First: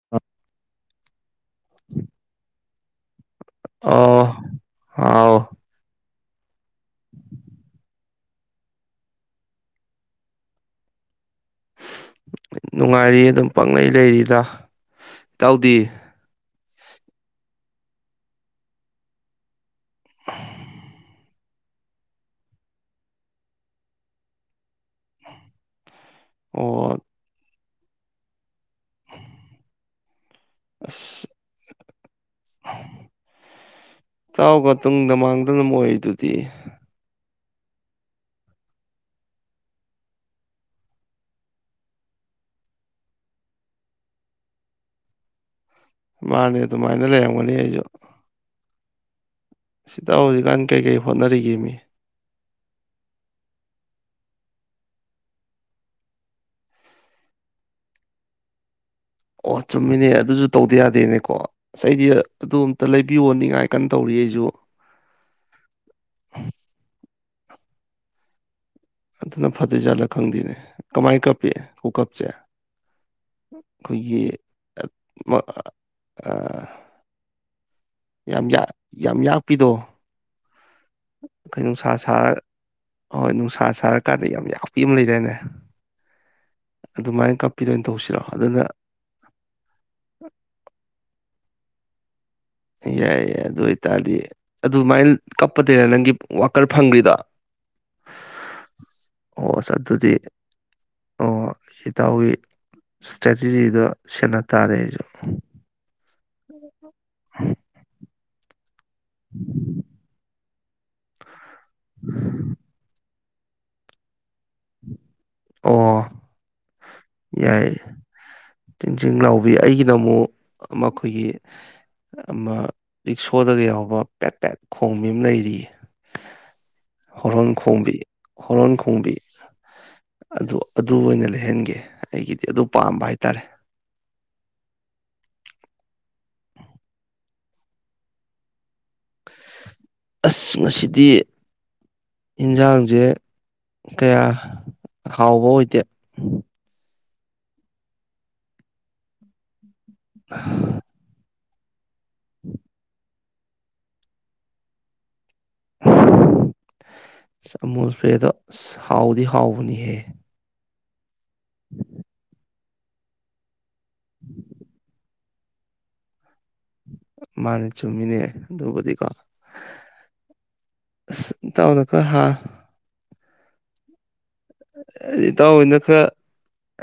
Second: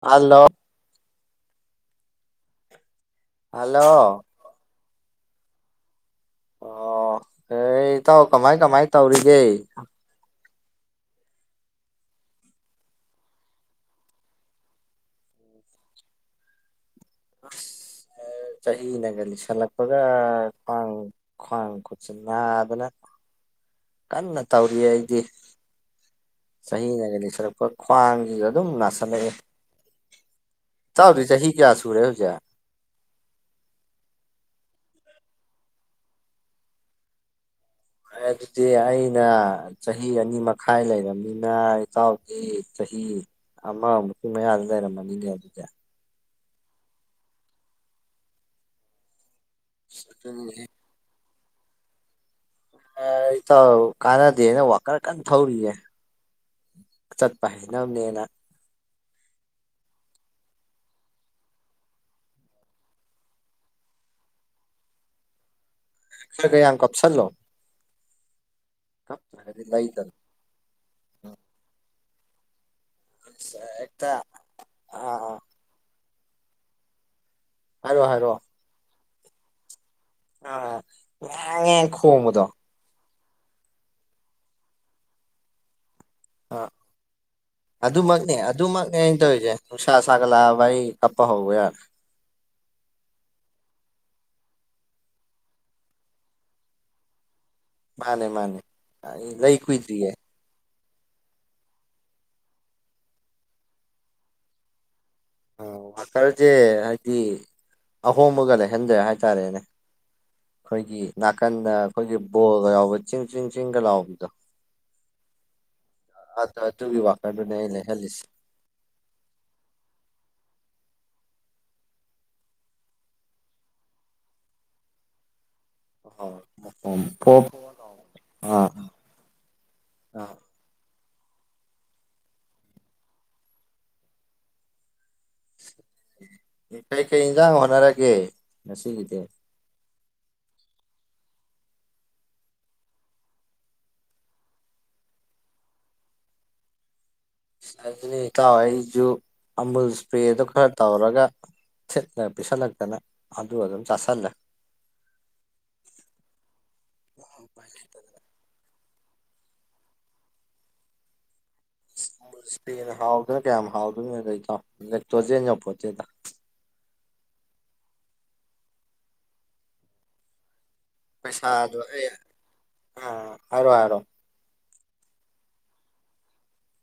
hello [inaudible] hello ꯑꯣ ꯍꯥꯎ ꯑꯣ ꯑꯦ ꯏꯇꯥꯎ ꯀꯃꯥꯏ ꯀꯃꯥꯏ ꯇꯧꯔꯤꯒꯦ ꯅꯨꯡꯉꯥꯏꯔꯤ ꯑꯗꯨꯝ ꯄꯪꯅꯩ ꯂꯩꯔꯤꯗ ꯏꯇꯥꯎꯗꯤ ꯑ ꯆꯍꯤꯅꯒ ꯂꯤꯁꯜꯂꯛꯄꯒ ꯈ꯭ꯋꯥꯡ ꯈ꯭ꯋꯥꯡ ꯈꯨꯠꯁꯦ ꯅꯥꯗꯅ ꯀꯟꯅ ꯇꯧꯔꯤꯌꯦ ꯑꯩꯗꯤ ꯑꯣ ꯆꯍꯤꯅꯒꯅ ꯂꯤꯁꯜꯂꯛꯄ ꯈ꯭ꯋꯥꯡꯁꯤꯖꯨ ꯑꯗꯨꯝ ꯅꯥꯁꯤꯜꯂꯛꯑꯦ ꯏꯇꯥꯎꯗꯤ ꯑꯁ ꯆꯍꯤ ꯀꯌꯥ ꯁꯨꯔꯦ ꯍꯧꯖꯤꯛ ꯏꯇꯥꯎꯒ ꯇꯨꯡꯗ ꯃꯥꯡꯗ ꯑꯗꯨꯝ ꯑꯣꯏꯔꯤꯗꯨꯗꯤ ꯑꯗꯨꯗꯤ ꯑꯩꯅ ꯆꯍꯤ ꯑꯅꯤ ꯃꯈꯥꯏ ꯂꯩꯔꯕꯅꯤꯅ ꯏꯇꯥꯎꯗꯤ ꯆꯍꯤ ꯑꯃꯃꯨꯛꯀꯤ ꯃꯌꯥꯗ ꯂꯩꯔꯝꯃꯅꯤꯅꯦ ꯑꯗꯨꯗꯤ ꯃꯥꯅꯦ ꯑꯗꯨꯃꯥꯏꯅ ꯂꯩꯔꯝꯒꯅꯤ ꯑꯩꯁꯨ ꯑꯁ ꯁꯤꯗ ꯑꯗꯨꯅꯤꯅꯦꯍꯦ ꯍꯧꯖꯤꯛꯀꯥꯟ ꯀꯔꯤꯀꯩ ꯍꯣꯠꯅꯔꯤꯒꯦ ꯃꯤ ꯑ ꯏꯇꯥꯎꯒ ꯀꯥꯟꯅꯗꯦꯅ ꯋꯥꯀꯔ ꯀꯟꯅ ꯊꯧꯔꯤꯌꯦ ꯆꯠꯄ ꯍꯩꯅꯝꯅꯦꯅ ꯑꯣ ꯆꯨꯝꯃꯤꯅꯦ ꯑꯗꯨꯁꯨ ꯇꯧꯗ ꯌꯥꯗꯦꯅꯦꯀꯣ ꯑꯁ ꯑꯩꯗꯤ ꯑꯗꯨ ꯑꯝꯇ ꯂꯩꯕꯤꯌꯣꯟ ꯅꯤꯡꯉꯥꯏ ꯀꯟꯅ ꯇꯧꯔꯤ ꯑꯩꯁꯨ ꯈꯔꯒ ꯌꯥꯝ ꯀꯞꯁꯜꯂꯣ ꯑꯗꯨꯅ ꯀꯞꯇ꯭ꯔꯒꯗꯤ ꯐꯗꯣꯏꯖꯥꯠꯂ ꯂꯩꯗꯅ ꯈꯪꯗꯦꯅꯦ ꯀꯃꯥꯏ ꯀꯞꯄꯤ ꯈꯨꯀꯞꯁꯦ ꯍꯦꯛꯇ ꯑꯩꯈꯣꯏꯒꯤ ꯑꯥ [unintelligible] ꯍꯥꯏꯔꯣ ꯍꯥꯏꯔꯣ ꯌꯥꯝ ꯌꯥꯛ ꯌꯥꯝ ꯌꯥꯛꯄꯤꯗꯣ ꯑꯥ ꯀꯩ ꯉꯥꯡꯉꯦ ꯅꯨꯡꯁꯥ ꯁꯥ ꯈꯣꯡꯕꯗꯣ ꯍꯣꯏ ꯅꯨꯡꯁꯥ ꯁꯥꯔꯀꯥꯟꯗ ꯌꯥꯝ ꯌꯥꯥꯛꯄꯤ ꯑꯃ ꯂꯩꯗꯥꯏꯅꯦ ꯑꯥ ꯑꯗꯨꯃꯥꯏꯅ ꯀꯞꯄꯤꯗꯣꯏꯅ ꯇꯧꯁꯤꯔꯣ ꯑꯗꯨꯅ ꯅꯦ ꯑꯩꯅ ꯇꯩꯖꯦ ꯅꯨꯡꯁꯥ ꯁꯒꯠꯂꯛꯑꯕ ꯑꯩ ꯀꯞꯄ ꯍꯧꯕ ꯌꯥꯔꯦ ꯌꯥꯏ ꯌꯥꯏ ꯑꯗꯨ ꯑꯣꯏ ꯇꯔꯗꯤ ꯑꯗꯨꯃꯥꯏꯅ ꯀꯞꯄꯗꯩꯔꯥ ꯅꯪꯒꯤ ꯋꯥꯀꯔ ꯐꯪꯈ꯭ꯔꯤꯗꯣ ꯃꯥꯅꯦ ꯃꯥꯅꯦ ꯂꯩ ꯑꯣ ꯑꯁ ꯀꯨꯏꯗ꯭ꯔꯤꯌ‌ꯦ ꯑꯗꯨꯗꯤ ꯑꯣ ꯏꯇꯥꯎꯒꯤ ꯏꯁꯇ꯭ꯔꯦꯇꯤꯖꯤꯗ‌ꯣ ꯁꯦꯟꯅ ꯇꯥꯔꯦ ꯑꯩꯖꯨ ꯑꯣ ꯐꯥꯀ꯭ꯔꯖ‌ꯦ ꯍꯥꯏꯗꯤ ꯑꯍꯣꯡꯕꯒ ꯂꯩꯍꯟꯗ꯭ꯔ‌ꯦ ꯍꯥꯏꯇꯥꯔꯦꯅꯦ ꯑꯩꯈꯣꯏꯒꯤ ꯅꯥꯀꯟꯗ ꯑꯩꯈꯣꯏꯒꯤ ꯕꯣꯜꯒ ꯌꯥꯥꯎꯕ ꯆꯤꯡ ꯆꯤꯡ ꯆꯤꯡꯒ ꯂꯥꯎꯕꯤꯗꯣ ꯑꯣ ꯑꯠ ꯑ ꯇꯨꯒꯤ ꯋꯥ ꯌꯥꯏꯌ‌ꯦ ꯆꯤꯡ ꯆꯤꯡ ꯂꯥꯎꯕꯤ ꯑꯩꯒꯤꯅ ꯑꯃꯨꯛ ꯑꯃ ꯈꯣꯏꯒꯤ ꯑꯃ ꯔꯤꯛꯁꯣꯗꯒ ꯌꯥꯎꯕ ꯄꯦꯠ ꯄꯦꯠ ꯈꯣꯡꯕꯤ ꯑꯃ ꯂꯩꯔꯤꯌꯦ ꯍꯥꯎ ꯍꯣꯔ‌ꯣꯟ ꯈꯣꯡꯕꯤ ꯍꯣꯔ‌ꯣꯟ ꯈꯣꯡꯕꯤ ꯑꯥ ꯑꯗꯨ ꯑꯗꯨ ꯑꯣꯏꯅ ꯂꯩꯍꯟꯒꯦ ꯑꯩꯒꯤꯗꯤ ꯑꯗꯨ ꯄꯥꯝꯕ ꯍꯥꯏꯇꯥꯔꯦ ꯀꯩꯀꯩ ꯏꯟꯖꯥꯡ ꯍꯣꯠꯅꯔꯒꯦ ꯉꯁꯤꯒꯤꯗꯤ ꯑꯁ ꯉꯁꯤꯗꯤ ꯏꯟꯖꯥꯡꯁꯦ ꯀꯌꯥ ꯍꯥꯎꯕ ꯑꯣꯏꯗꯦ ꯑꯗꯨꯅ‌ꯦ ꯏꯇꯥꯎ ꯑꯩꯖꯨ ꯑꯃꯨꯜ ꯏꯁꯄ꯭ꯔꯦꯗ‌ꯣ ꯈꯔ ꯇꯧꯔꯒ ꯊꯤꯠꯂ ꯄꯤꯁꯜꯂꯛꯇꯅ ꯑꯗꯨ ꯑꯗꯨꯝ ꯆꯥꯥꯁꯜꯂ‌ꯦ ꯑꯃꯨꯜ ꯏꯁꯄ꯭ꯔ‌ꯦꯗꯣ ꯑꯁ ꯍꯥꯎꯗꯤ ꯍꯥꯎꯕꯅꯤꯍꯦ [inaudible] [unintelligible] ꯍꯥꯎꯗꯅ ꯀꯌꯥꯝ ꯍꯥꯎꯗꯣꯏꯅꯣꯗ ꯏꯇꯥꯎ ꯂ‌ꯦꯛꯇꯣꯖ‌ꯦꯟ ꯌꯧꯄꯣꯟꯇ‌ꯦꯗ ꯃꯥꯅꯦ ꯆꯨꯝꯃꯤꯅꯦ ꯑꯗꯨꯕꯨꯗꯤꯀꯣ ꯑꯁ ꯄꯩꯁꯥꯗꯣ ꯏꯇꯥꯎꯅ ꯈꯔ ꯑꯩ ꯑ ꯍꯥ ꯍꯥꯏꯔꯣ ꯍꯥꯏꯔꯣ ꯏꯇꯥꯍ‌ꯣꯏꯅ ꯈꯔ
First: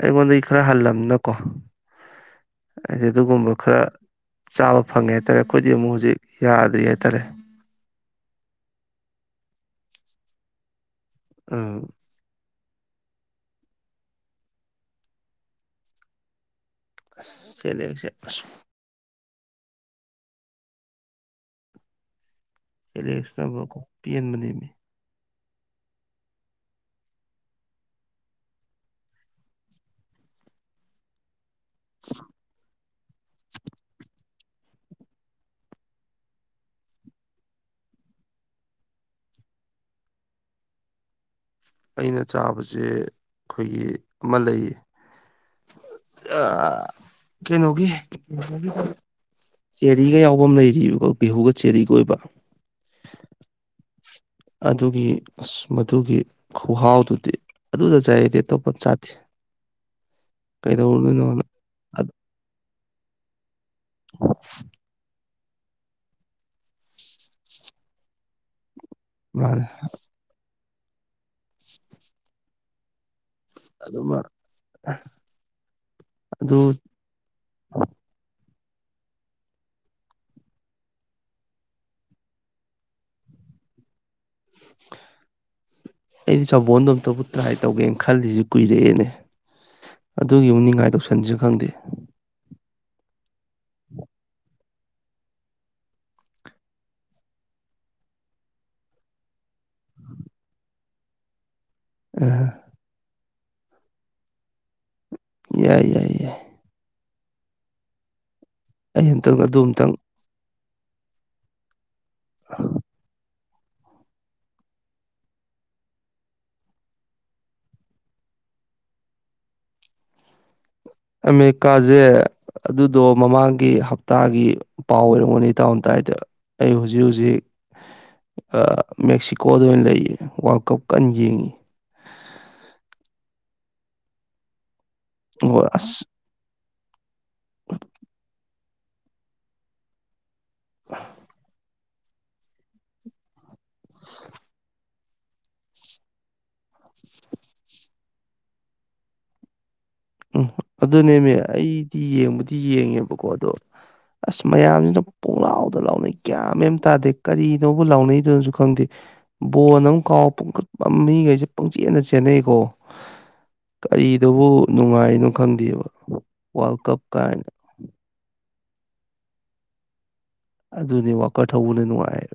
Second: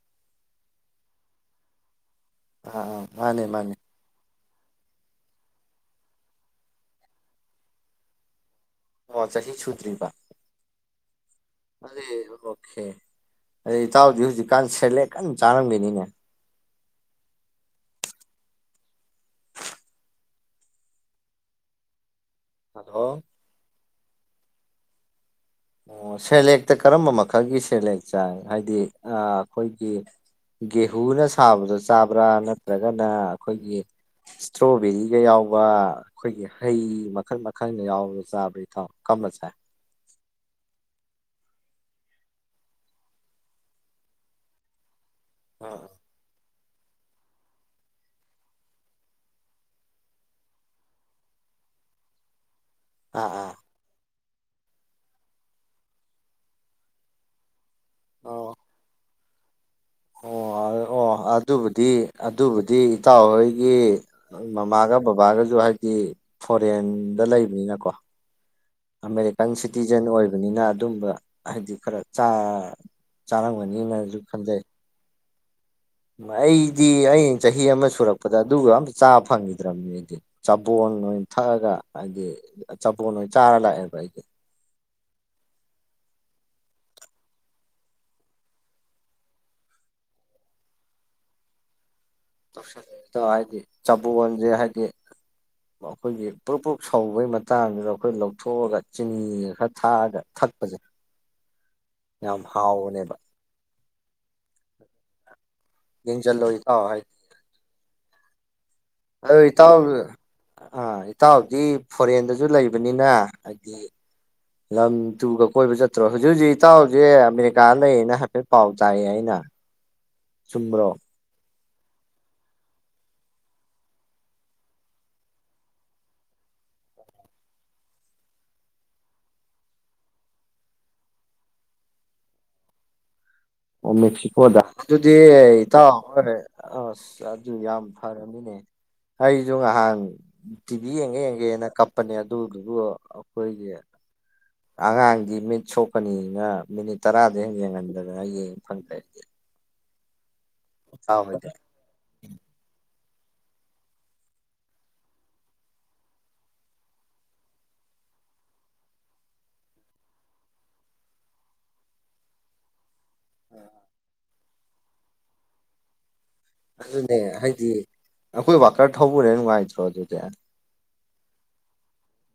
ꯑꯩꯉꯣꯟꯗꯩ ꯈꯔ ꯍꯜꯂꯝꯅꯤꯅꯀꯣ ꯑꯥ ꯑꯥ ꯍꯥꯏꯗꯤ ꯃꯥꯅꯦ ꯑꯗꯨꯒꯨꯝꯕ ꯃꯥꯅꯦ ꯈꯔ ꯆꯥꯕ ꯐꯪꯉꯦ ꯍꯥꯏꯇꯥꯔꯦ ꯑꯩꯈꯣꯏꯗꯤ ꯑꯃꯨꯛ ꯍꯧꯖꯤꯛ ꯌꯥꯗ꯭ꯔꯤ ꯍꯥꯏꯇꯥꯔꯦ ꯑꯣ ꯆꯁꯤ ꯁꯨꯗ꯭ꯔꯤꯕ ꯎꯝ ꯑꯗꯨꯏ ꯑꯣꯀꯦ ꯑꯗꯩ ꯏꯇꯥꯎꯗꯤ ꯍꯧꯖꯤꯛꯀꯥꯟ ꯁꯦꯂꯦꯛ ꯀꯟ ꯆꯥꯔꯝꯒꯤꯅꯤꯅꯦ ꯑꯁ ꯁ‌ꯦꯂꯦꯛꯁ‌ꯦ ꯑꯁ ꯍꯜꯂꯣ ꯑꯦꯂꯦꯛꯁ ꯅꯕꯀꯣ ꯄꯦꯟꯕꯅꯦꯃꯤ ꯑꯣ ꯁꯦꯂꯦꯛꯇ ꯀꯔꯝꯕ ꯃꯈꯜꯒꯤ ꯁꯦꯂꯦꯛ ꯆꯥꯏ ꯍꯥꯏꯗꯤ ꯑꯥ ꯑꯩꯈꯣꯏꯒꯤ ꯒꯦꯍꯨꯅ ꯁꯥꯕꯗ‌ꯣ ꯆꯥꯕ꯭ꯔꯥ ꯅꯠꯇ꯭ꯔꯒꯅ ꯑꯩꯈꯣꯏꯒꯤ ꯏꯁꯇ꯭ꯔꯣꯕꯦꯔꯤꯒ ꯌꯥꯎꯕ ꯑꯩꯈꯣꯏꯒꯤ ꯍꯩ ꯃꯈꯜ ꯃꯈꯜꯒ ꯌꯥꯎꯕꯗ‌ꯣ ꯆꯥꯕ꯭ꯔꯥ ꯏꯇꯥꯎ ꯀꯝꯕ ꯆꯥꯏ ꯑꯩꯅ ꯆꯥꯕꯖ‌ꯦ ꯑꯩꯈꯣꯏꯒꯤ ꯑꯃ ꯂꯩꯌꯦ ꯑ ꯑ ꯀꯩꯅꯣꯒꯤ [unintelligible] ꯆꯦꯔꯤꯒ ꯌꯥꯎꯕ ꯑꯃ ꯂꯩꯔꯤꯕꯀꯣ ꯒꯦꯍꯨꯒ ꯆꯦꯔꯤꯒ ꯑꯣꯏꯕ ꯑꯥ ꯑꯥ ꯑꯗꯨꯒꯤ ꯑꯁ ꯃꯗꯨꯒꯤ ꯈꯨꯍꯥꯎꯗꯨꯗꯤ ꯑꯗꯨꯗ ꯆꯥꯏ ꯑꯩꯗꯤ ꯑꯣ ꯑꯇꯣꯞꯄꯝ ꯆꯥꯗꯦ ꯑꯣ ꯑꯗ‌ꯣ ꯑꯣ ꯀꯩꯗꯧꯔꯨꯗꯣꯏꯅꯣꯅ ꯑꯗꯨꯕꯨꯗꯤ ꯑꯗꯨꯕꯨꯗꯤ ꯍꯇꯥꯎ ꯍꯣꯏꯒꯤ ꯃꯃꯥꯒ ꯕꯕꯥꯒꯖꯨ ꯍꯥꯏꯗꯤ ꯐꯣꯔꯦꯟꯗ ꯂꯩꯕꯅꯤꯅꯀꯣ ꯑꯃꯦꯔꯤꯀꯥꯟ ꯃꯥꯅꯦ ꯁꯤꯇꯤꯖꯦꯟ ꯑꯣꯏꯕꯅꯤꯅ ꯑꯗꯨꯝꯕ ꯍꯥꯏꯗꯤ ꯈꯔ ꯆꯥ ꯆꯥꯔꯝꯒꯅꯤꯅꯖꯨ ꯈꯟꯖꯩ ꯑ ꯑꯩꯗꯤ ꯑꯩꯅ ꯆꯍꯤ ꯑꯃ ꯁꯨꯔꯛꯄꯗ ꯑꯗꯨꯒ ꯑꯝꯇ ꯆꯥ ꯐꯪꯒꯤꯗ꯭ꯔꯝꯅꯤ ꯑꯩꯗꯤ ꯆꯕꯣꯞ ꯑꯣꯏꯅ ꯊꯛꯑꯒ ꯍꯥꯏꯗꯤ ꯆꯕꯣꯟ ꯑꯣꯏꯅ ꯆꯥꯔ ꯂꯥꯛꯑꯦꯕ ꯑꯩꯗꯤ [inaudible] ꯑꯩꯗꯤ ꯆꯕꯣꯟꯗꯣ ꯑꯝꯇꯕꯨ ꯇ꯭ꯔꯥꯏ ꯇꯧꯒꯦꯅ ꯈꯜꯂꯤꯁꯤ ꯀꯨꯏꯔꯛꯑꯦꯅꯦ ꯑꯗꯨꯒꯤꯃꯨꯛ ꯅꯤꯡꯉꯥꯏ ꯇꯧꯁꯟꯁꯤꯔ ꯈꯪꯗꯦ ꯇꯧꯁꯟ ꯇꯥꯎ ꯍꯥꯏꯗꯤ ꯆꯕꯣꯟꯖꯦ ꯍꯥꯏꯗꯤ ꯑꯩꯈꯣꯏꯒꯤ ꯄꯨꯔꯛ ꯄꯨꯛ ꯁꯧꯕꯒꯤ ꯃꯇꯥꯡꯗꯨꯗ ꯑꯩꯈꯣꯏ ꯂꯧꯊꯣꯛꯑꯒ ꯆꯤꯅꯤ ꯈꯔ ꯊꯥꯛꯑꯒ ꯊꯛ ꯄꯖꯦ ꯌꯥꯝ ꯑ ꯍꯥꯎꯕꯅꯦꯕ ꯌꯥꯏ ꯌꯥꯏ ꯌꯥꯏ ꯌꯦꯡꯖꯜꯂꯣ ꯏꯇꯥꯎ ꯍꯥꯏ ꯑꯩ ꯑꯝꯇꯪ ꯑꯣ ꯑꯗꯨ ꯏꯇꯥꯎ ꯑꯝꯇꯪ ꯑꯥ ꯏꯇꯥꯎꯗꯤ ꯐꯣꯔꯦꯟꯗꯁꯨ ꯂꯩꯕꯅꯤꯅ ꯍꯥꯏꯗꯤ ꯂꯝ ꯇꯨꯒ ꯀꯣꯏꯕ ꯆꯠꯇ꯭ꯔꯣ ꯍꯧꯖꯤꯛ ꯍꯧꯖꯤꯛ ꯏꯇꯥꯎꯁꯦ ꯑꯃꯦꯔꯤꯀꯥ ꯂꯩꯌꯦꯅ ꯍꯥꯏꯐꯦꯠ ꯄꯥꯎ ꯇꯥꯏꯌꯦ ꯑꯩꯅ ꯆꯨꯝꯕ꯭ꯔꯣ ꯑꯃꯦꯔꯤꯀꯥꯁꯦ ꯑꯗꯨꯗꯣ ꯃꯃꯥꯡꯒꯤ ꯍꯞꯇꯥꯒꯤ ꯄꯥꯎ ꯑꯣꯏꯔꯝꯒꯅꯤ ꯏꯇꯥꯎꯅ ꯇꯥꯏꯗꯣ ꯑꯩ ꯍꯧꯖꯤꯛ ꯍꯧꯖꯤꯛ ꯑꯥ ꯃꯦꯛꯁꯤꯀꯣꯗ ꯑꯣꯏꯅ ꯂꯩꯌꯦ ꯋꯥꯔꯜ ꯀꯞ ꯀꯟꯅ ꯌꯦꯡꯏꯤ ꯑꯣ ꯃꯦꯛꯁꯤꯀꯣꯗ ꯑꯗꯨꯗꯤ ꯍꯣꯏ ꯏꯇꯦꯎ ꯑꯁ [unintelligible] ꯑꯥꯁ ꯑꯗꯨ ꯌꯥꯝ ꯐꯔꯕꯅꯤꯅꯦ ꯑꯩꯁꯨ ꯉꯍꯥꯟ ꯇꯤꯚꯤ ꯌꯦꯡꯒꯦ ꯌꯦꯡꯒꯦꯅ ꯀꯞ ꯄꯅꯦ ꯑꯗꯨꯗꯨꯕꯨ ꯑꯈꯣꯏꯒꯤ ꯑꯉꯥꯡꯗꯤ ꯃꯤꯠ ꯁꯣꯛꯀꯅꯤꯅ ꯃꯤꯅꯤꯠ ꯇꯔꯥꯗꯩ ꯍꯦꯡ ꯌꯦꯡꯍꯟꯗꯗꯅ ꯌꯦꯡ ꯐꯪꯗ꯭ꯔꯦ ꯑꯩꯗꯤ ꯎꯝ ꯑꯗꯨꯅꯦꯃꯦ ꯍꯣꯏꯗꯤ ꯑꯩꯗꯤ ꯌꯦꯡꯕꯨꯗꯤ ꯌꯦꯡꯉꯦꯕꯀꯣ ꯑꯗꯣ ꯑꯁ ꯃꯌꯥꯝꯁꯤꯅ ꯄꯣꯡꯂꯥꯎꯗ ꯂꯥꯎꯅꯩ ꯒꯌꯥꯟ ꯃꯦꯟ ꯑꯝ ꯇꯥꯗꯦ ꯀꯔꯤꯅꯣꯕꯨ ꯂꯥꯎꯅꯩꯗꯨꯅꯁꯨ ꯈꯪꯗꯦ ꯕꯣꯟ ꯑꯃ ꯀꯥꯎ ꯄꯪꯈꯠꯄ ꯃꯤꯈꯩꯁꯦ ꯄꯪꯆꯦꯠꯗ ꯆꯦꯟꯅꯩꯀꯣ ꯀꯔꯤꯗꯕꯨ ꯅꯨꯡꯉꯥꯏꯔꯤꯅꯣ ꯈꯪꯗꯦꯕ ꯋꯥꯔꯜ ꯀꯞ ꯑꯗꯨꯅꯦ ꯀꯥꯏꯅ ꯍꯥꯏꯗꯤ ꯑꯩꯈꯣꯏ ꯋꯥꯀꯔ ꯊꯧꯎꯔꯦ ꯅꯨꯡꯉꯥꯏꯇ꯭ꯔꯣ ꯑꯗꯨꯗꯤ ꯑꯗꯨꯅꯤ ꯋꯥꯀꯔ ꯊꯧꯕꯅ ꯅꯨꯡꯉꯥꯏꯕ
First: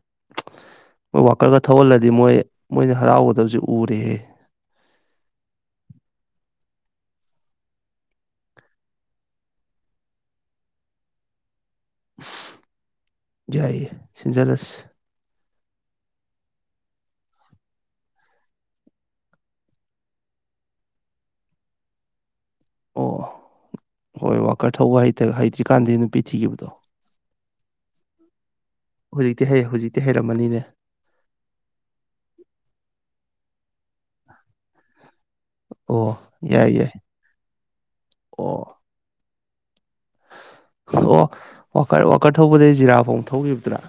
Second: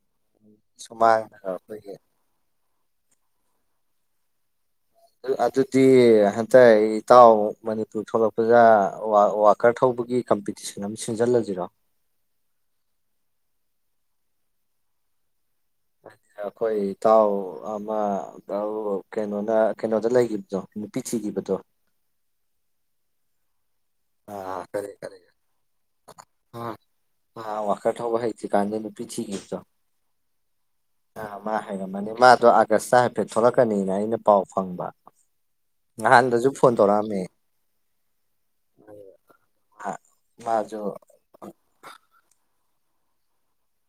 ꯃꯣꯏ ꯁꯨꯃꯥꯡꯗꯒ ꯋꯥꯀꯔꯒ ꯑꯩꯈꯣꯏꯒꯤ ꯊꯧꯍꯜꯂꯗꯤ ꯃꯣꯏ ꯃꯣꯏꯅ ꯍꯔꯥꯎꯒꯗꯕꯁꯤ ꯎꯔꯦꯍꯦ ꯑꯥ ꯑꯗꯨꯗꯤ ꯍꯟꯇꯛ ꯏꯇꯥꯎ ꯃꯅꯤꯄꯨꯔ ꯊꯣꯛꯂꯛꯄꯗ ꯋꯥꯋꯥ ꯀꯔ ꯊꯧꯕꯒꯤ ꯀꯝꯄꯤꯇꯤꯁꯟ ꯑꯃ ꯁꯤꯟꯖꯜꯂꯁꯤꯔꯣ ꯌꯥꯏꯌꯦ ꯁꯤꯟꯖꯟꯂꯁꯤ ꯑꯩꯈꯣꯏ ꯏꯇꯥꯎ ꯑꯃ ꯑꯧ ꯀꯩꯅꯣꯅ ꯀꯩꯅꯣꯗ ꯂꯩꯈꯤꯕꯗꯣ ꯅꯨꯄꯤ ꯊꯤꯒꯤꯕꯗꯣ ꯑꯣ ꯍꯣꯏ ꯑꯥ ꯋꯥꯀꯔ ꯀꯔꯤ ꯊꯧꯕ ꯀꯔꯤ ꯍꯩꯇ ꯍꯩꯇ꯭ꯔꯤꯀꯥꯟꯗꯩ ꯅꯨꯄꯤ ꯊꯤꯒꯤꯕꯗꯣ ꯃꯥ ꯋꯥꯀ ꯊꯧꯕ ꯍꯩꯇ꯭ꯔꯤꯀꯥꯟꯗꯩ ꯅꯨ ꯍꯨꯖꯤꯛꯇꯤ ꯍꯩ ꯍꯨꯖꯤꯛꯇꯤ ꯍꯩꯔꯝꯃꯅꯤꯅꯦ ꯑꯥ ꯃꯥ ꯍꯥꯏꯔꯝꯃꯅꯤ ꯃꯥꯗꯣ ꯑꯥꯒꯁ ꯆ ꯍꯥꯏꯐꯦꯠ ꯊꯣꯛꯂꯛꯀꯅꯤꯗꯅ ꯑꯩꯅ ꯄꯥꯎ ꯐꯪꯕ ꯑꯣ ꯅꯍꯥꯟꯗꯁꯨ ꯌꯥꯏ ꯐꯣꯟ ꯌꯥꯏ ꯇꯧꯔꯛꯑꯝꯃꯦ ꯑꯣ ꯃꯥ ꯃꯥꯖꯨ ꯑꯣ ꯋꯥꯀꯔ ꯋꯥꯀꯔ ꯊꯧꯕꯗꯒꯤ ꯖꯤꯔꯥꯐꯧ ꯊꯧꯒꯤꯕꯗꯨꯔꯥ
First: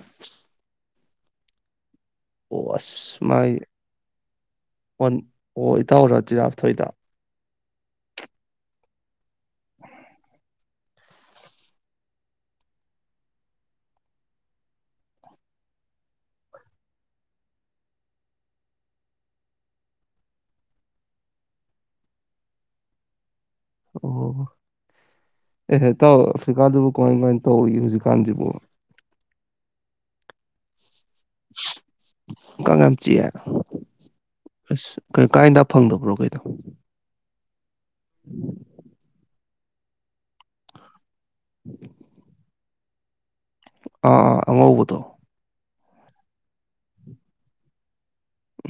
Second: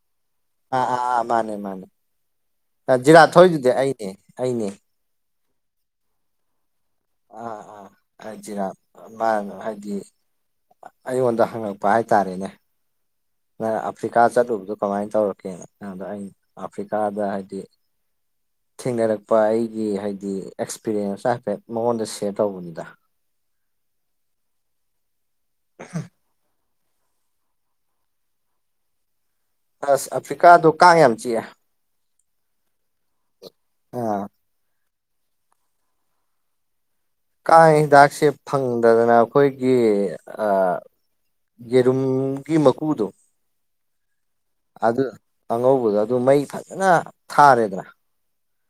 ꯑꯥ ꯑꯥ ꯑꯥ ꯃꯥꯅꯦ ꯃꯥꯅꯦ ꯑꯣ ꯑꯁ ꯖꯤꯔꯥꯞ ꯃꯥꯏ ꯊꯧꯔꯤꯗꯨꯗꯤ ꯑꯩꯅꯦ ꯑꯩꯅꯦ ꯋꯥꯟ ꯑꯣ ꯏꯇꯥꯎꯔ ꯖꯤꯔꯥꯞ ꯊꯣꯏꯗꯣ ꯑꯥ ꯑꯥ ꯍꯥ ꯖꯤꯔꯥꯞ ꯃꯥꯟ ꯍꯥꯏꯗꯤ ꯑꯩꯉꯣꯟꯗ ꯍꯪꯉꯛꯄ ꯍꯥꯏꯇꯥꯔꯦꯅꯦ ꯅꯪ ꯑꯐ꯭ꯔꯤꯀꯥ ꯆꯠꯂꯨꯕꯗꯣ ꯀꯃꯥꯏꯅ ꯇꯧꯔꯛꯀꯦꯅꯥ ꯑꯗ ꯑꯩꯅ ꯑꯐ꯭ꯔꯤꯀꯥꯗ ꯍꯥꯏꯗꯤ ꯊꯦꯡꯅꯔꯛꯄ ꯑꯩꯒꯤ ꯍꯥꯏꯗꯤ ꯑꯦꯛꯁꯄꯤꯔꯤꯌꯦꯟꯁꯇ ꯍꯥꯏꯐꯦꯠ ꯃꯉꯣꯟꯗ ꯁꯦꯌꯔ ꯇꯧꯕꯅꯤꯗ ꯑꯣ [unintelligible] ꯑꯐ꯭ꯔꯤꯀꯥꯗꯨꯕꯨ ꯀꯃꯥꯏ ꯀꯃꯥꯏ ꯇꯧꯔꯤꯒꯦ ꯍꯧꯖꯤꯛꯀꯥꯟꯖꯤꯕꫭ ꯑꯁ ꯑꯐ꯭ꯔꯤꯀꯥꯗꯣ ꯀꯥꯡ ꯌꯥꯝ ꯆꯤꯛꯑꯦ ꯀꯥꯡ ꯌꯥꯝ ꯆꯤꯛꯑꯦ [unintelligible] ꯑꯁ [unintelligible] ꯀꯥꯡꯍꯤꯗꯥꯛ ꯐꯪꯗꯕ꯭ꯔꯣ ꯀꯩꯅꯣ ꯀꯥꯡ ꯍꯤꯗꯥꯛꯁꯦ ꯐꯪꯗꯗꯅ ꯑꯈꯣꯏꯒꯤ ꯑ ꯌꯦꯔꯨꯝꯒꯤ ꯃꯀꯨꯗꯣ ꯑꯥ ꯑꯉꯧ ꯑꯗꯨ ꯑꯉꯧꯕꯗꯣ ꯑꯗꯨ ꯃꯩ ꯐꯖꯅ ꯊꯥꯔꯦꯗꯅ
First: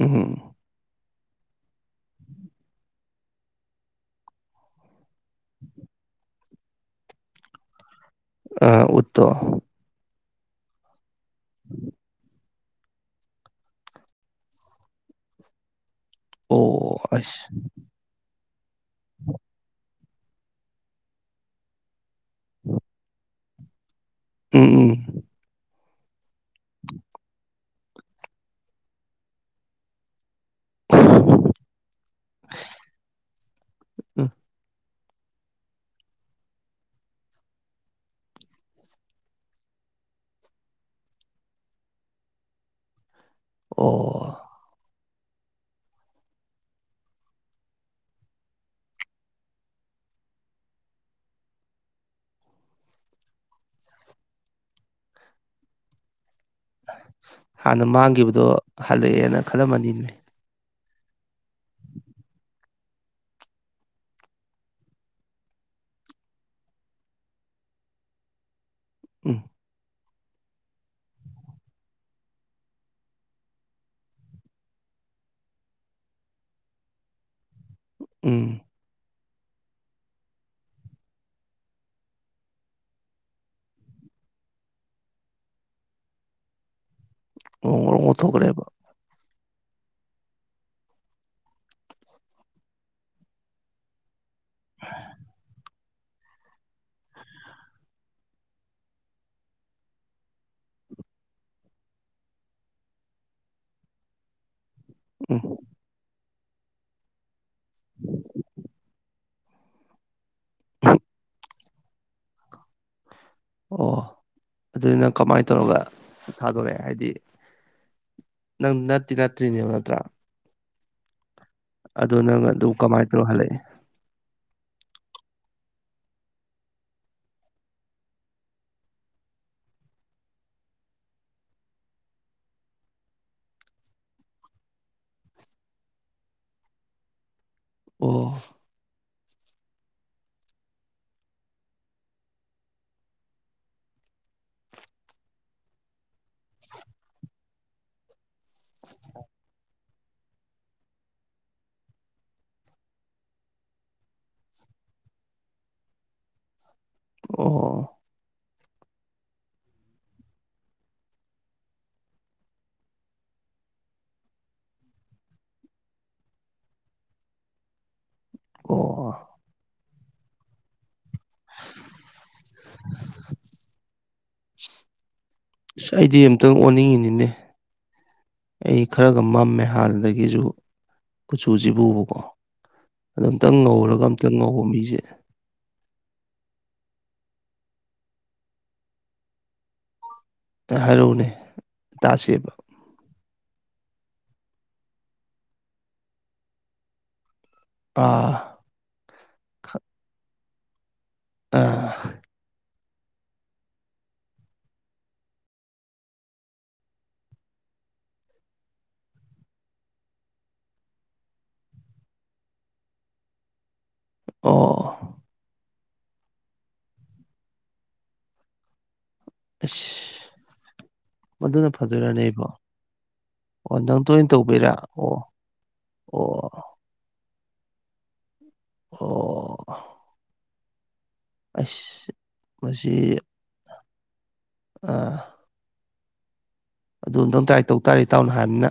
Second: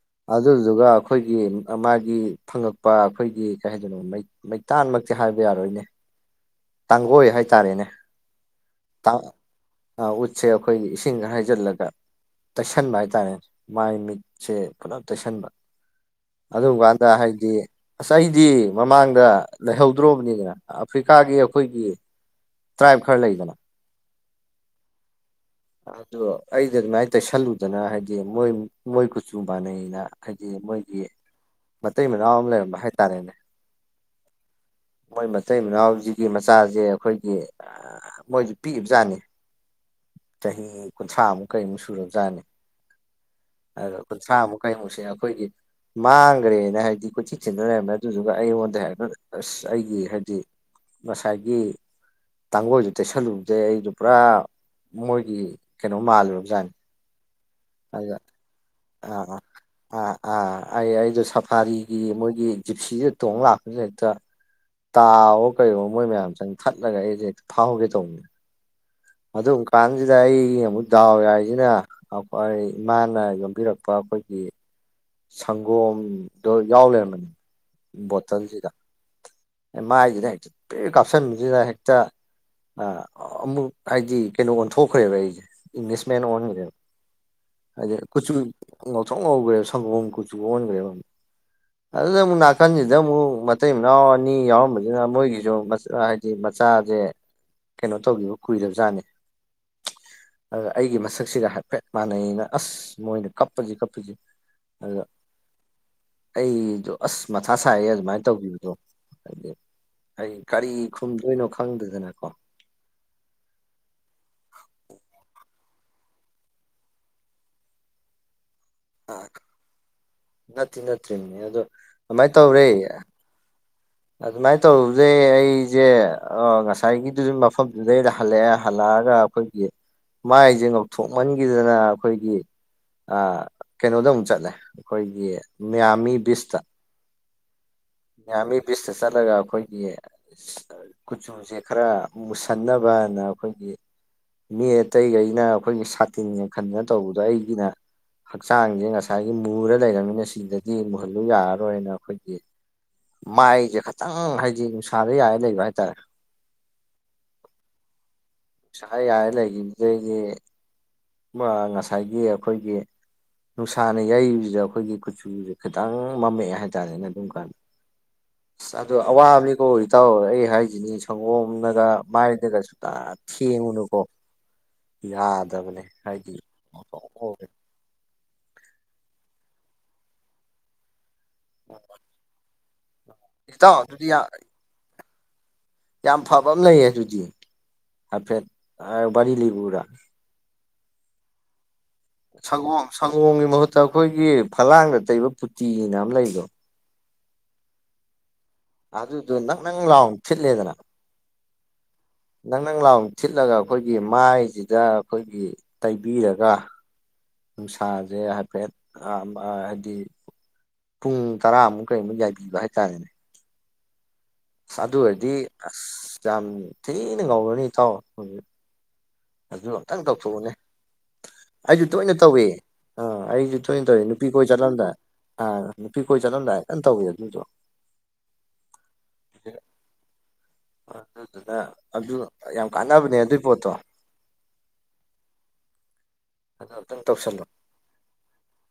ꯎꯝ ꯑꯗꯨꯗꯨꯒ ꯑꯈꯣꯏꯒꯤ ꯃꯥꯒꯤ ꯐꯪꯉꯛꯄ ꯑꯩꯈꯣꯏꯒꯤ ꯀꯩ ꯍꯥꯏꯗꯅꯣ ꯃꯩ ꯃꯩꯇꯥꯟꯃꯛꯇꯤ ꯍꯥꯏꯕ ꯌꯥꯔꯣꯏꯅꯦ ꯇꯥꯡꯒꯣꯏ ꯍꯥꯏꯇꯥꯔꯦꯅꯦ ꯑ ꯎꯠꯇꯣ ꯑ ꯎꯠꯁꯦ ꯑꯈꯣꯏꯒꯤ ꯏꯁꯤꯡ [unintelligible] ꯍꯥꯏꯖꯜꯂꯒ ꯇꯩꯁꯟꯕ ꯍꯥꯏꯇꯥꯔꯦꯅꯦ ꯃꯥꯏ ꯃꯤꯠꯁꯦ ꯄꯨꯂꯞ ꯇꯩꯁꯟꯕ ꯑꯣ ꯑꯗꯨꯝꯀꯥꯟꯗ ꯑꯁ ꯍꯥꯏꯗꯤ ꯑꯁ ꯑꯩꯗꯤ ꯃꯃꯥꯡꯗ ꯂꯩꯍꯧ ꯗ꯭ꯔꯣꯕꯅꯤꯗꯅ ꯑꯐ꯭ꯔꯤꯀꯥꯒꯤ ꯑꯩꯈꯣꯏꯒꯤ ꯇ꯭ꯔꯥꯏꯞ ꯈꯔ ꯂꯩꯗꯅ ꯎꯝ ꯎꯝ ꯑꯗꯨ ꯑꯩꯗꯤ ꯑꯗꯨꯃꯥꯏꯟ ꯇꯩꯁꯜꯂꯨꯗꯅ ꯍꯥꯏꯗꯤ ꯃꯣꯏ ꯃꯣꯏ ꯀꯨꯆꯨ ꯃꯥꯟꯅꯩꯅ ꯍꯥꯏꯗꯤ ꯃꯣꯏꯒꯤ ꯃꯇꯩ ꯃꯅꯥꯎ ꯑꯃ ꯂꯩꯔꯝꯕ ꯍꯥꯏꯇꯥꯔꯦꯅꯦ ꯎꯝ ꯃꯣꯏ ꯃꯇꯩ ꯃꯅꯥꯎꯖꯤꯒꯤ ꯃꯆꯥꯖꯦ ꯑꯈꯣꯏꯒꯤ ꯃꯣꯏꯁꯨ ꯄꯤꯏꯞꯖꯥꯠꯅꯤ ꯆꯍꯤ ꯀꯨꯟꯊ꯭ꯔꯥꯃꯨꯛ ꯀꯔꯤꯃꯨꯛ ꯁꯨꯔꯞꯖꯥꯠꯅꯤ ꯑꯗꯨ ꯑꯣ ꯀꯨꯟꯊ꯭ꯔꯥꯃꯨꯛ ꯀꯩꯃꯨꯛꯁꯦ ꯑꯈꯣꯏꯒꯤ ꯃꯥꯡꯒ꯭ꯔꯦꯅ ꯍꯥꯏꯗꯤ ꯀꯣꯏꯊꯤ ꯊꯤꯟꯅ ꯂꯩꯔꯝꯃꯦ ꯑꯗꯨꯗꯨꯒ ꯑꯩꯉꯣꯟꯗ ꯍꯦꯛꯇ ꯑꯁ ꯑꯩꯒꯤ ꯍꯥꯏꯗꯤ ꯉꯁꯥꯏꯒꯤ ꯇꯥꯡꯒꯣꯏꯗꫭ ꯇꯩꯁꯜꯂꯨꯞꯗꯩ ꯑꯩꯗꯨ ꯄꯨꯔꯥ ꯃꯣꯏꯒꯤ ꯀꯩꯅꯣꯝ ꯃꯥꯜꯂꯨꯔꯞꯖꯥꯠꯅꯤ ꯍꯥꯟꯅ ꯃꯥꯡꯒꯤꯕꯗꯣ ꯑꯥ ꯍꯜꯂꯛꯑꯦꯅ ꯈꯜꯂꯝꯃꯅꯤꯃꯤ ꯑꯥ ꯑꯥ ꯑꯩ ꯑꯩꯗꯣ ꯁꯐꯥꯔꯤꯒꯤ ꯃꯣꯏꯒꯤ ꯖꯤꯞꯁꯤꯗ ꯇꯣꯡ [unintelligible] ꯍꯦꯛꯇ ꯇꯥꯋꫭ ꯀꯩꯋꫭ ꯃꯣꯏ ꯃꯌꯥꯝ ꯆꯪ ꯊꯠꯂꯒ ꯑꯩꯖꯦ ꯐꯥꯍꯧꯒꯦ ꯇꯧꯕꯅꯦ ꯎꯝ ꯑꯗꯨꯝꯀꯥꯟ ꯖꯤꯗ ꯑꯩꯒꯤ ꯑꯃꯨꯛ ꯗꯥꯎ ꯌꯥꯔꯤꯖꯤꯅ ꯑꯈꯣꯏ ꯏꯃꯥꯅ ꯌꯣꯝꯕꯤꯔꯛꯄ ꯑꯈꯣꯏꯒꯤ ꯁꯪꯒꯣꯝꯗꯣ ꯌꯥꯎ ꯂꯩꯔꯝꯕꯅꯦ ꯎꯝ ꯕꯣꯇꯜꯖꯤꯗ ꯃꯥꯏꯖꯤꯗ ꯍꯦꯛꯇ [unintelligible] ꯀꯥꯞꯁꯟꯕꯖꯤꯗ ꯍꯦꯛꯇ ꯑ ꯑꯃꯨꯛ ꯍꯥꯏꯗꯤ ꯀꯩꯅꯣ ꯑꯣꯟꯊꯣꯛꯈ꯭ꯔꯦꯕ ꯑꯩꯖꯦ ꯏꯪꯂꯤꯁ ꯃꯦꯟ ꯑꯣꯟꯒ꯭ꯔꯦ ꯉꯧꯔꯣꯛ ꯉꯧꯔꯣꯛ [unintelligible] ꯀꯨꯆꯨ ꯉꯧꯊꯣꯛꯈ꯭ꯔꯦꯕ ꯉꯧꯊꯣꯛ ꯉꯧꯒ꯭ꯔꯦꯕ ꯁꯪꯒꯣꯝ ꯀꯨꯆꯨ ꯑꯣꯟꯒ꯭ꯔꯦꯕ ꯑꯗꯨꯗ ꯑꯃꯨꯛ ꯅꯥꯀꯟꯖꯤꯗ ꯑꯃꯨꯛ [unintelligible] ꯃꯇꯩ ꯃꯅꯥꯎ ꯑꯅꯤ ꯌꯥꯎꯔꯝꯕꯖꯤꯅ ꯃꯣꯏꯒꯤꯖꯨ [unintelligible] ꯃꯆꯥꯖꯦ ꯀꯩꯅꯣ ꯇꯧꯒꯤꯕ ꯀꯨꯏꯔꯞꯖꯥꯠꯅꯤ ꯑ ꯑꯩꯒꯤ ꯃꯁꯛꯁꯤꯒ ꯍꯥꯏꯐꯦꯠ ꯃꯥꯟꯅꯩꯩꯅ ꯑꯁ ꯃꯣꯏꯅ ꯀꯞꯄꯖꯤ ꯀꯞꯄꯖꯤ [unintelligible] [unintelligible] ꯑꯩꯗꯣ ꯑꯁ ꯃꯊꯥ ꯁꯥꯏꯌꯦ ꯑꯗꯨꯃꯥꯏ ꯇꯧꯒꯤꯕꯗꯣ ꯍꯥꯏꯗꯤ ꯑꯩ ꯀꯔꯤ ꯈꯨꯝꯗꯣꯏꯅꯣ ꯈꯪꯗꯗꯅꯀꯣ ꯑꯣ ꯑꯗꯨꯗꯤ ꯅꯪ ꯀꯃꯥꯏꯟ ꯇꯧꯔꯒ ꯊꯥꯗꯣꯔꯛꯑꯦ ꯍꯥꯏꯗꯤ ꯅꯪ ꯅꯠꯇꯤ ꯅꯠꯇ꯭ꯔꯤꯅꯦꯕ ꯅꯠꯇ꯭ꯔ ꯅꯠꯇꯤ ꯅꯠꯇ꯭ꯔꯤꯅꯦ ꯑꯗꯣ ꯀꯃꯥꯏ ꯇꯧꯔꯦ ꯑꯗꫭ ꯍꯜꯂꯛꯑ‌ꯦ ꯑꯗꯨꯃꯥꯏꯅ ꯇꯧꯔꯨꯕꯗꯩ ꯑꯩꯁꯦ ꯑꯥ ꯉꯁꯥꯏꯒꯤꯗꯨꯁꯨ ꯃꯐꯝꯗꯨꯗꯩꯗ ꯍꯜꯂꯛꯑꯦ ꯍꯜꯂꯛꯑꯒ ꯑꯩꯈꯣꯏꯒꯤ ꯃꯥꯏꯁꯦ ꯉꯧꯊꯣꯛꯃꯟꯈꯤꯗꯅ ꯑꯩꯈꯣꯏꯒꯤ ꯑꯥ ꯀꯩꯅꯣꯗ ꯑꯃꯨꯛ ꯆꯠꯂꯦ ꯑꯩꯈꯣꯏꯒꯤ ꯃꯌꯥꯝꯃꯤ ꯕꯤꯁꯇꯥ ꯑꯣ ꯃꯤꯌꯥꯝꯃꯤ ꯕꯤꯁꯇꯥ ꯆꯠꯂꯒ ꯑꯩꯈꯣꯏꯒꯤ ꯀꯨꯆꯨꯁꯦ ꯈꯔ ꯃꯨꯁꯟꯅꯕꯅ ꯑꯩꯈꯣꯏꯒꯤ ꯃꯤ ꯑꯇꯩꯒꯩꯅ ꯑꯩꯈꯣꯏꯒꯤ ꯁꯥꯇꯤꯟꯒ ꯈꯟꯗꯅ ꯇꯧꯕꯗꯣ ꯑꯩꯒꯤꯅ ꯍꯛꯆꯥꯡꯁꯦ ꯉꯁꯥꯏꯒꯤ ꯃꯨꯔ ꯂꯩꯔꯕꯅꯤꯅ ꯁꯤꯗꯗꯤ ꯃꯨꯍꯜꯂꯨ ꯌꯥꯔꯔꯣꯏꯅ ꯑꯩꯈꯣꯏꯒꯤ ꯃꯥꯏꯁꯦ ꯈꯇꯪ ꯍꯥꯏꯗꯤ ꯅꯨꯡꯁꯥꯗ ꯌꯥꯔ ꯂꯩꯕ ꯍꯥꯏꯇꯥꯔꯦ ꯑꯣ ꯁ ꯌꯥꯏ [unintelligible] ꯂꯩꯒꯤꯕꯗꯩꯗꯤ ꯃꯥ ꯉꯁꯥꯏꯒꯤ ꯑꯩꯈꯣꯏꯒꯤ ꯅꯨꯡꯁꯥꯅ ꯌꯩꯕꯁꯤꯗ ꯑꯩꯈꯣꯏꯒꯤ ꯀꯨꯆꯨꯁꯦ ꯈꯤꯇꯪ ꯃꯝꯃꯛꯑꯦ ꯍꯥꯏꯇꯥꯔꯦꯅꯦ ꯑꯗꯨꯝ ꯀꯥꯟꯗ ꯑꯁ ꯑꯗꯣ ꯑꯣ ꯑꯋꯥꯕꯅꯤꯀꯣ ꯏꯇꯥꯎ ꯑꯩ ꯍꯥꯏꯁꯤꯅꯤ ꯁꯪꯒꯣꯝꯅꯒꯥ ꯃꯥꯏꯗꯒ ꯁꯨꯡꯇꯥ ꯊꯦꯡꯉꯨꯅꯨꯀꯣ ꯌꯥꯍ ꯏꯁ ꯑꯩꯗꯤ ꯑꯝꯇꯪ ꯑꯣꯅꯤꯡꯉꯤꯅꯤꯅꯦ ꯑꯩ ꯈꯔꯒ ꯃꯝꯃꯦ ꯍꯥꯟꯅꯗꯒꯤꯁꯨ ꯀꯨꯆꯨꯁꯤꯕꯨꯕꯀꯣ ꯑꯗꯣ ꯑꯝꯇꯪ ꯏꯇꯥꯎ ꯉꯧꯔꯒ ꯑꯗꯨꯗꯤ ꯌꯥꯝ ꯑꯝꯇꯪ ꯉꯧꯕ ꯃꯤꯁꯦ ꯌꯥꯝ ꯐꯕ ꯑꯃꯥ ꯂꯩꯌꯦ ꯑꯗꯨꯗꯤ ꯍꯥꯏꯐꯦꯠ ꯋꯥꯔꯤ ꯂꯤꯔꯨꯔꯥ ꯍꯥꯏꯔꯛꯎꯅꯦ ꯇꯥꯁꯦꯕ ꯁꯪꯒꯣꯝ ꯁꯪꯒꯣꯝꯒꯤ ꯃꯍꯨꯠꯇꯥ ꯑꯩꯈꯣꯏꯒꯤ ꯐꯂꯥꯡꯗ ꯇꯩꯕ ꯄꯨꯇꯤꯅ ꯑꯃꯥ ꯂꯩꯕꯗꯣ ꯑꯥ ꯑꯗꯨꯗꯣ ꯅꯪ ꯅꯪ ꯂꯥꯎ ꯊꯤꯠꯂꯦꯗꯅ ꯑꯥ ꯅꯪ ꯅꯪ ꯂꯥꯎ ꯊꯤꯠꯂꯒ ꯑꯩꯈꯣꯏꯒꯤ ꯃꯥꯏꯁꯤꯗ ꯑꯩꯈꯣꯏꯒꯤ ꯇꯩꯕꯤꯔꯒꯥ ꯅꯨꯡꯁꯥꯁꯦ ꯍꯥꯏꯐꯦꯠ ꯍꯥꯏꯗꯤ ꯄꯨꯡ ꯇꯔꯥꯃꯨꯛ ꯀꯩꯃꯨꯛ ꯌꯥꯏꯕꯤꯕ ꯍꯥꯏꯇꯥꯔꯦꯅꯦ ꯑꯣ ꯑꯁ ꯑꯗꯨꯔꯗꯤ ꯑꯁ ꯌꯥꯝ ꯊꯤꯅ ꯉꯧꯔꯅꯤ ꯏꯇꯥꯎ ꯑꯗꯨ ꯑꯃꯇꯪ ꯑꯁ ꯇꯧꯊꯣꯛꯎꯅꯦ ꯃꯗꯨꯅ ꯑꯩꯁꯨ ꯇꯣꯏꯅ ꯐꯗꯣꯏꯔꯅꯦ ꯇꯧꯋ‌ꯦ ꯑꯩꯕꯣ ꯑꯥ ꯑꯩꯖꯨ ꯑꯣ ꯊꯣꯏꯅ ꯇꯧꯋ‌ꯦ ꯅꯪ ꯅꯨꯄꯤ ꯇꯣꯏꯅ ꯀꯣꯏ ꯇꯧꯕꯩꯔꯥ ꯆꯠꯂꯝꯗꯥꯏ ꯑꯣ ꯑꯥ ꯅꯨꯄꯤ ꯀꯣꯏ ꯆꯠꯂꯝꯗꯥꯏ ꯑꯣ ꯇꯧꯋꯦ ꯑꯗꯨꯗꫭ ꯑꯣ ꯑꯗꯨꯗꯨꯅꯥ ꯑꯁ ꯑꯗꯨ ꯌꯥꯝ ꯀꯥꯟꯅꯕꯅꯦ ꯃꯁꯤ ꯑꯗꯨꯏ ꯄꯣꯠꯇꯣ ꯑꯥ ꯑꯗꯨ ꯑꯝꯇꯪ ꯇ꯭ꯔꯥꯏ ꯇꯧ ꯇꯥꯔꯦ ꯏꯇꯥꯎꯅ ꯍꯥꯏꯕꯅꯤꯅ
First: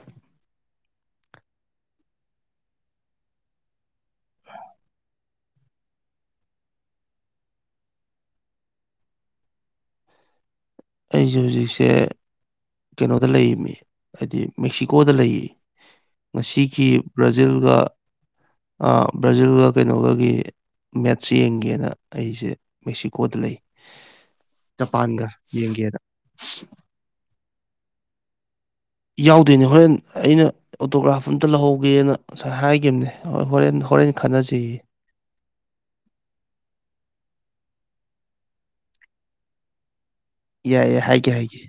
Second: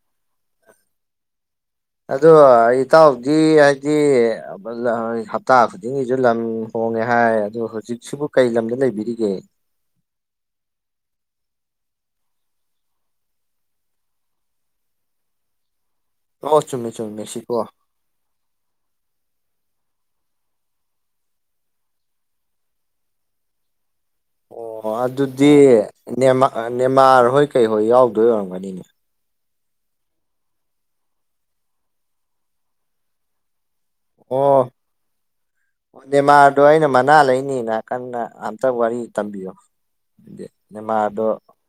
ꯑꯗꯣ ꯏꯇꯥꯎꯗꯤ ꯍꯥꯏꯗꯤ ꯕꯖꯥꯔ ꯍꯞꯇꯥ ꯈꯨꯗꯤꯡꯒꯤꯁꯨ ꯂꯝ ꯍꯣꯡꯉꯦ ꯍꯥꯏ ꯑꯗꯨ ꯍꯧꯖꯤꯛꯁꯤꯕꯨ ꯀꯩ ꯂꯝꯗ ꯂꯩꯕꯤꯔꯤꯒꯦ ꯑꯩꯁꯨ ꯍꯧꯖꯤꯛꯁꯦ ꯀꯩꯅꯣꯗ ꯂꯩꯃꯤ ꯍꯥꯏꯗꯤ ꯃꯦꯛꯁꯤꯀꯣꯗ ꯂꯩꯌ‌ꯦ ꯑꯣ ꯉꯁꯤꯒꯤ ꯆꯨꯝꯃꯦ ꯆꯨꯝꯃꯦ ꯃꯦꯛꯁꯤꯀꯣ ꯕ꯭ꯔꯥꯖꯤꯜꯒ ꯑꯥ ꯕ꯭ꯔꯥꯖꯤꯜꯒ ꯀꯩꯅꯣꯒꯒꯤ ꯃꯦꯠꯁ ꯌꯦꯡꯒꯦꯅ ꯑꯩꯁꯦ ꯃꯦꯛꯁꯤꯀꯣꯗ ꯂꯩ ꯑꯣ ꯖꯄꯥꯟꯒ ꯑꯗꯨꯗꯤ ꯌꯦꯡꯒꯦꯅ ꯅ‌ꯦꯃꯥꯔ ꯅꯦꯃꯥꯔ ꯍꯣꯏ ꯀꯩꯍꯣꯏ ꯌꯥꯎꯗꯣꯏ ꯑꯣꯏꯔꯝꯒꯅꯤꯅꯦ ꯌꯥꯎꯗꯣꯏꯅꯦ ꯍꯣꯔꯦꯟ ꯑꯩꯅ ꯑꯣꯇꯣꯒ꯭ꯔꯥꯐ ꯑꯝꯇꯥ ꯂꯧꯍꯧꯒꯦꯅ ꯉꯁꯥꯏ ꯍꯥꯏꯒꯤꯈꯤꯕꯅꯦ [unintelligible] ꯍꯣꯔ‌ꯦꯟ ꯍꯣꯔꯦꯟ ꯍꯣꯔꯦꯟ ꯈꯟꯅꯖ‌ꯌꯦ [inaudible] ꯅꯦꯃꯥꯔꯗꯣ ꯑꯩꯅ ꯃꯅꯥ ꯂꯩꯅꯤꯅ ꯀꯟꯅ ꯑꯝꯇ ꯋꯥꯔꯤ ꯇꯝꯕꯤꯌꯣ ꯌꯥꯏ ꯌꯥꯏ ꯅꯦꯃꯥꯔꯗꯣ ꯍꯥꯏꯒꯦ ꯍꯥꯏꯒꯦ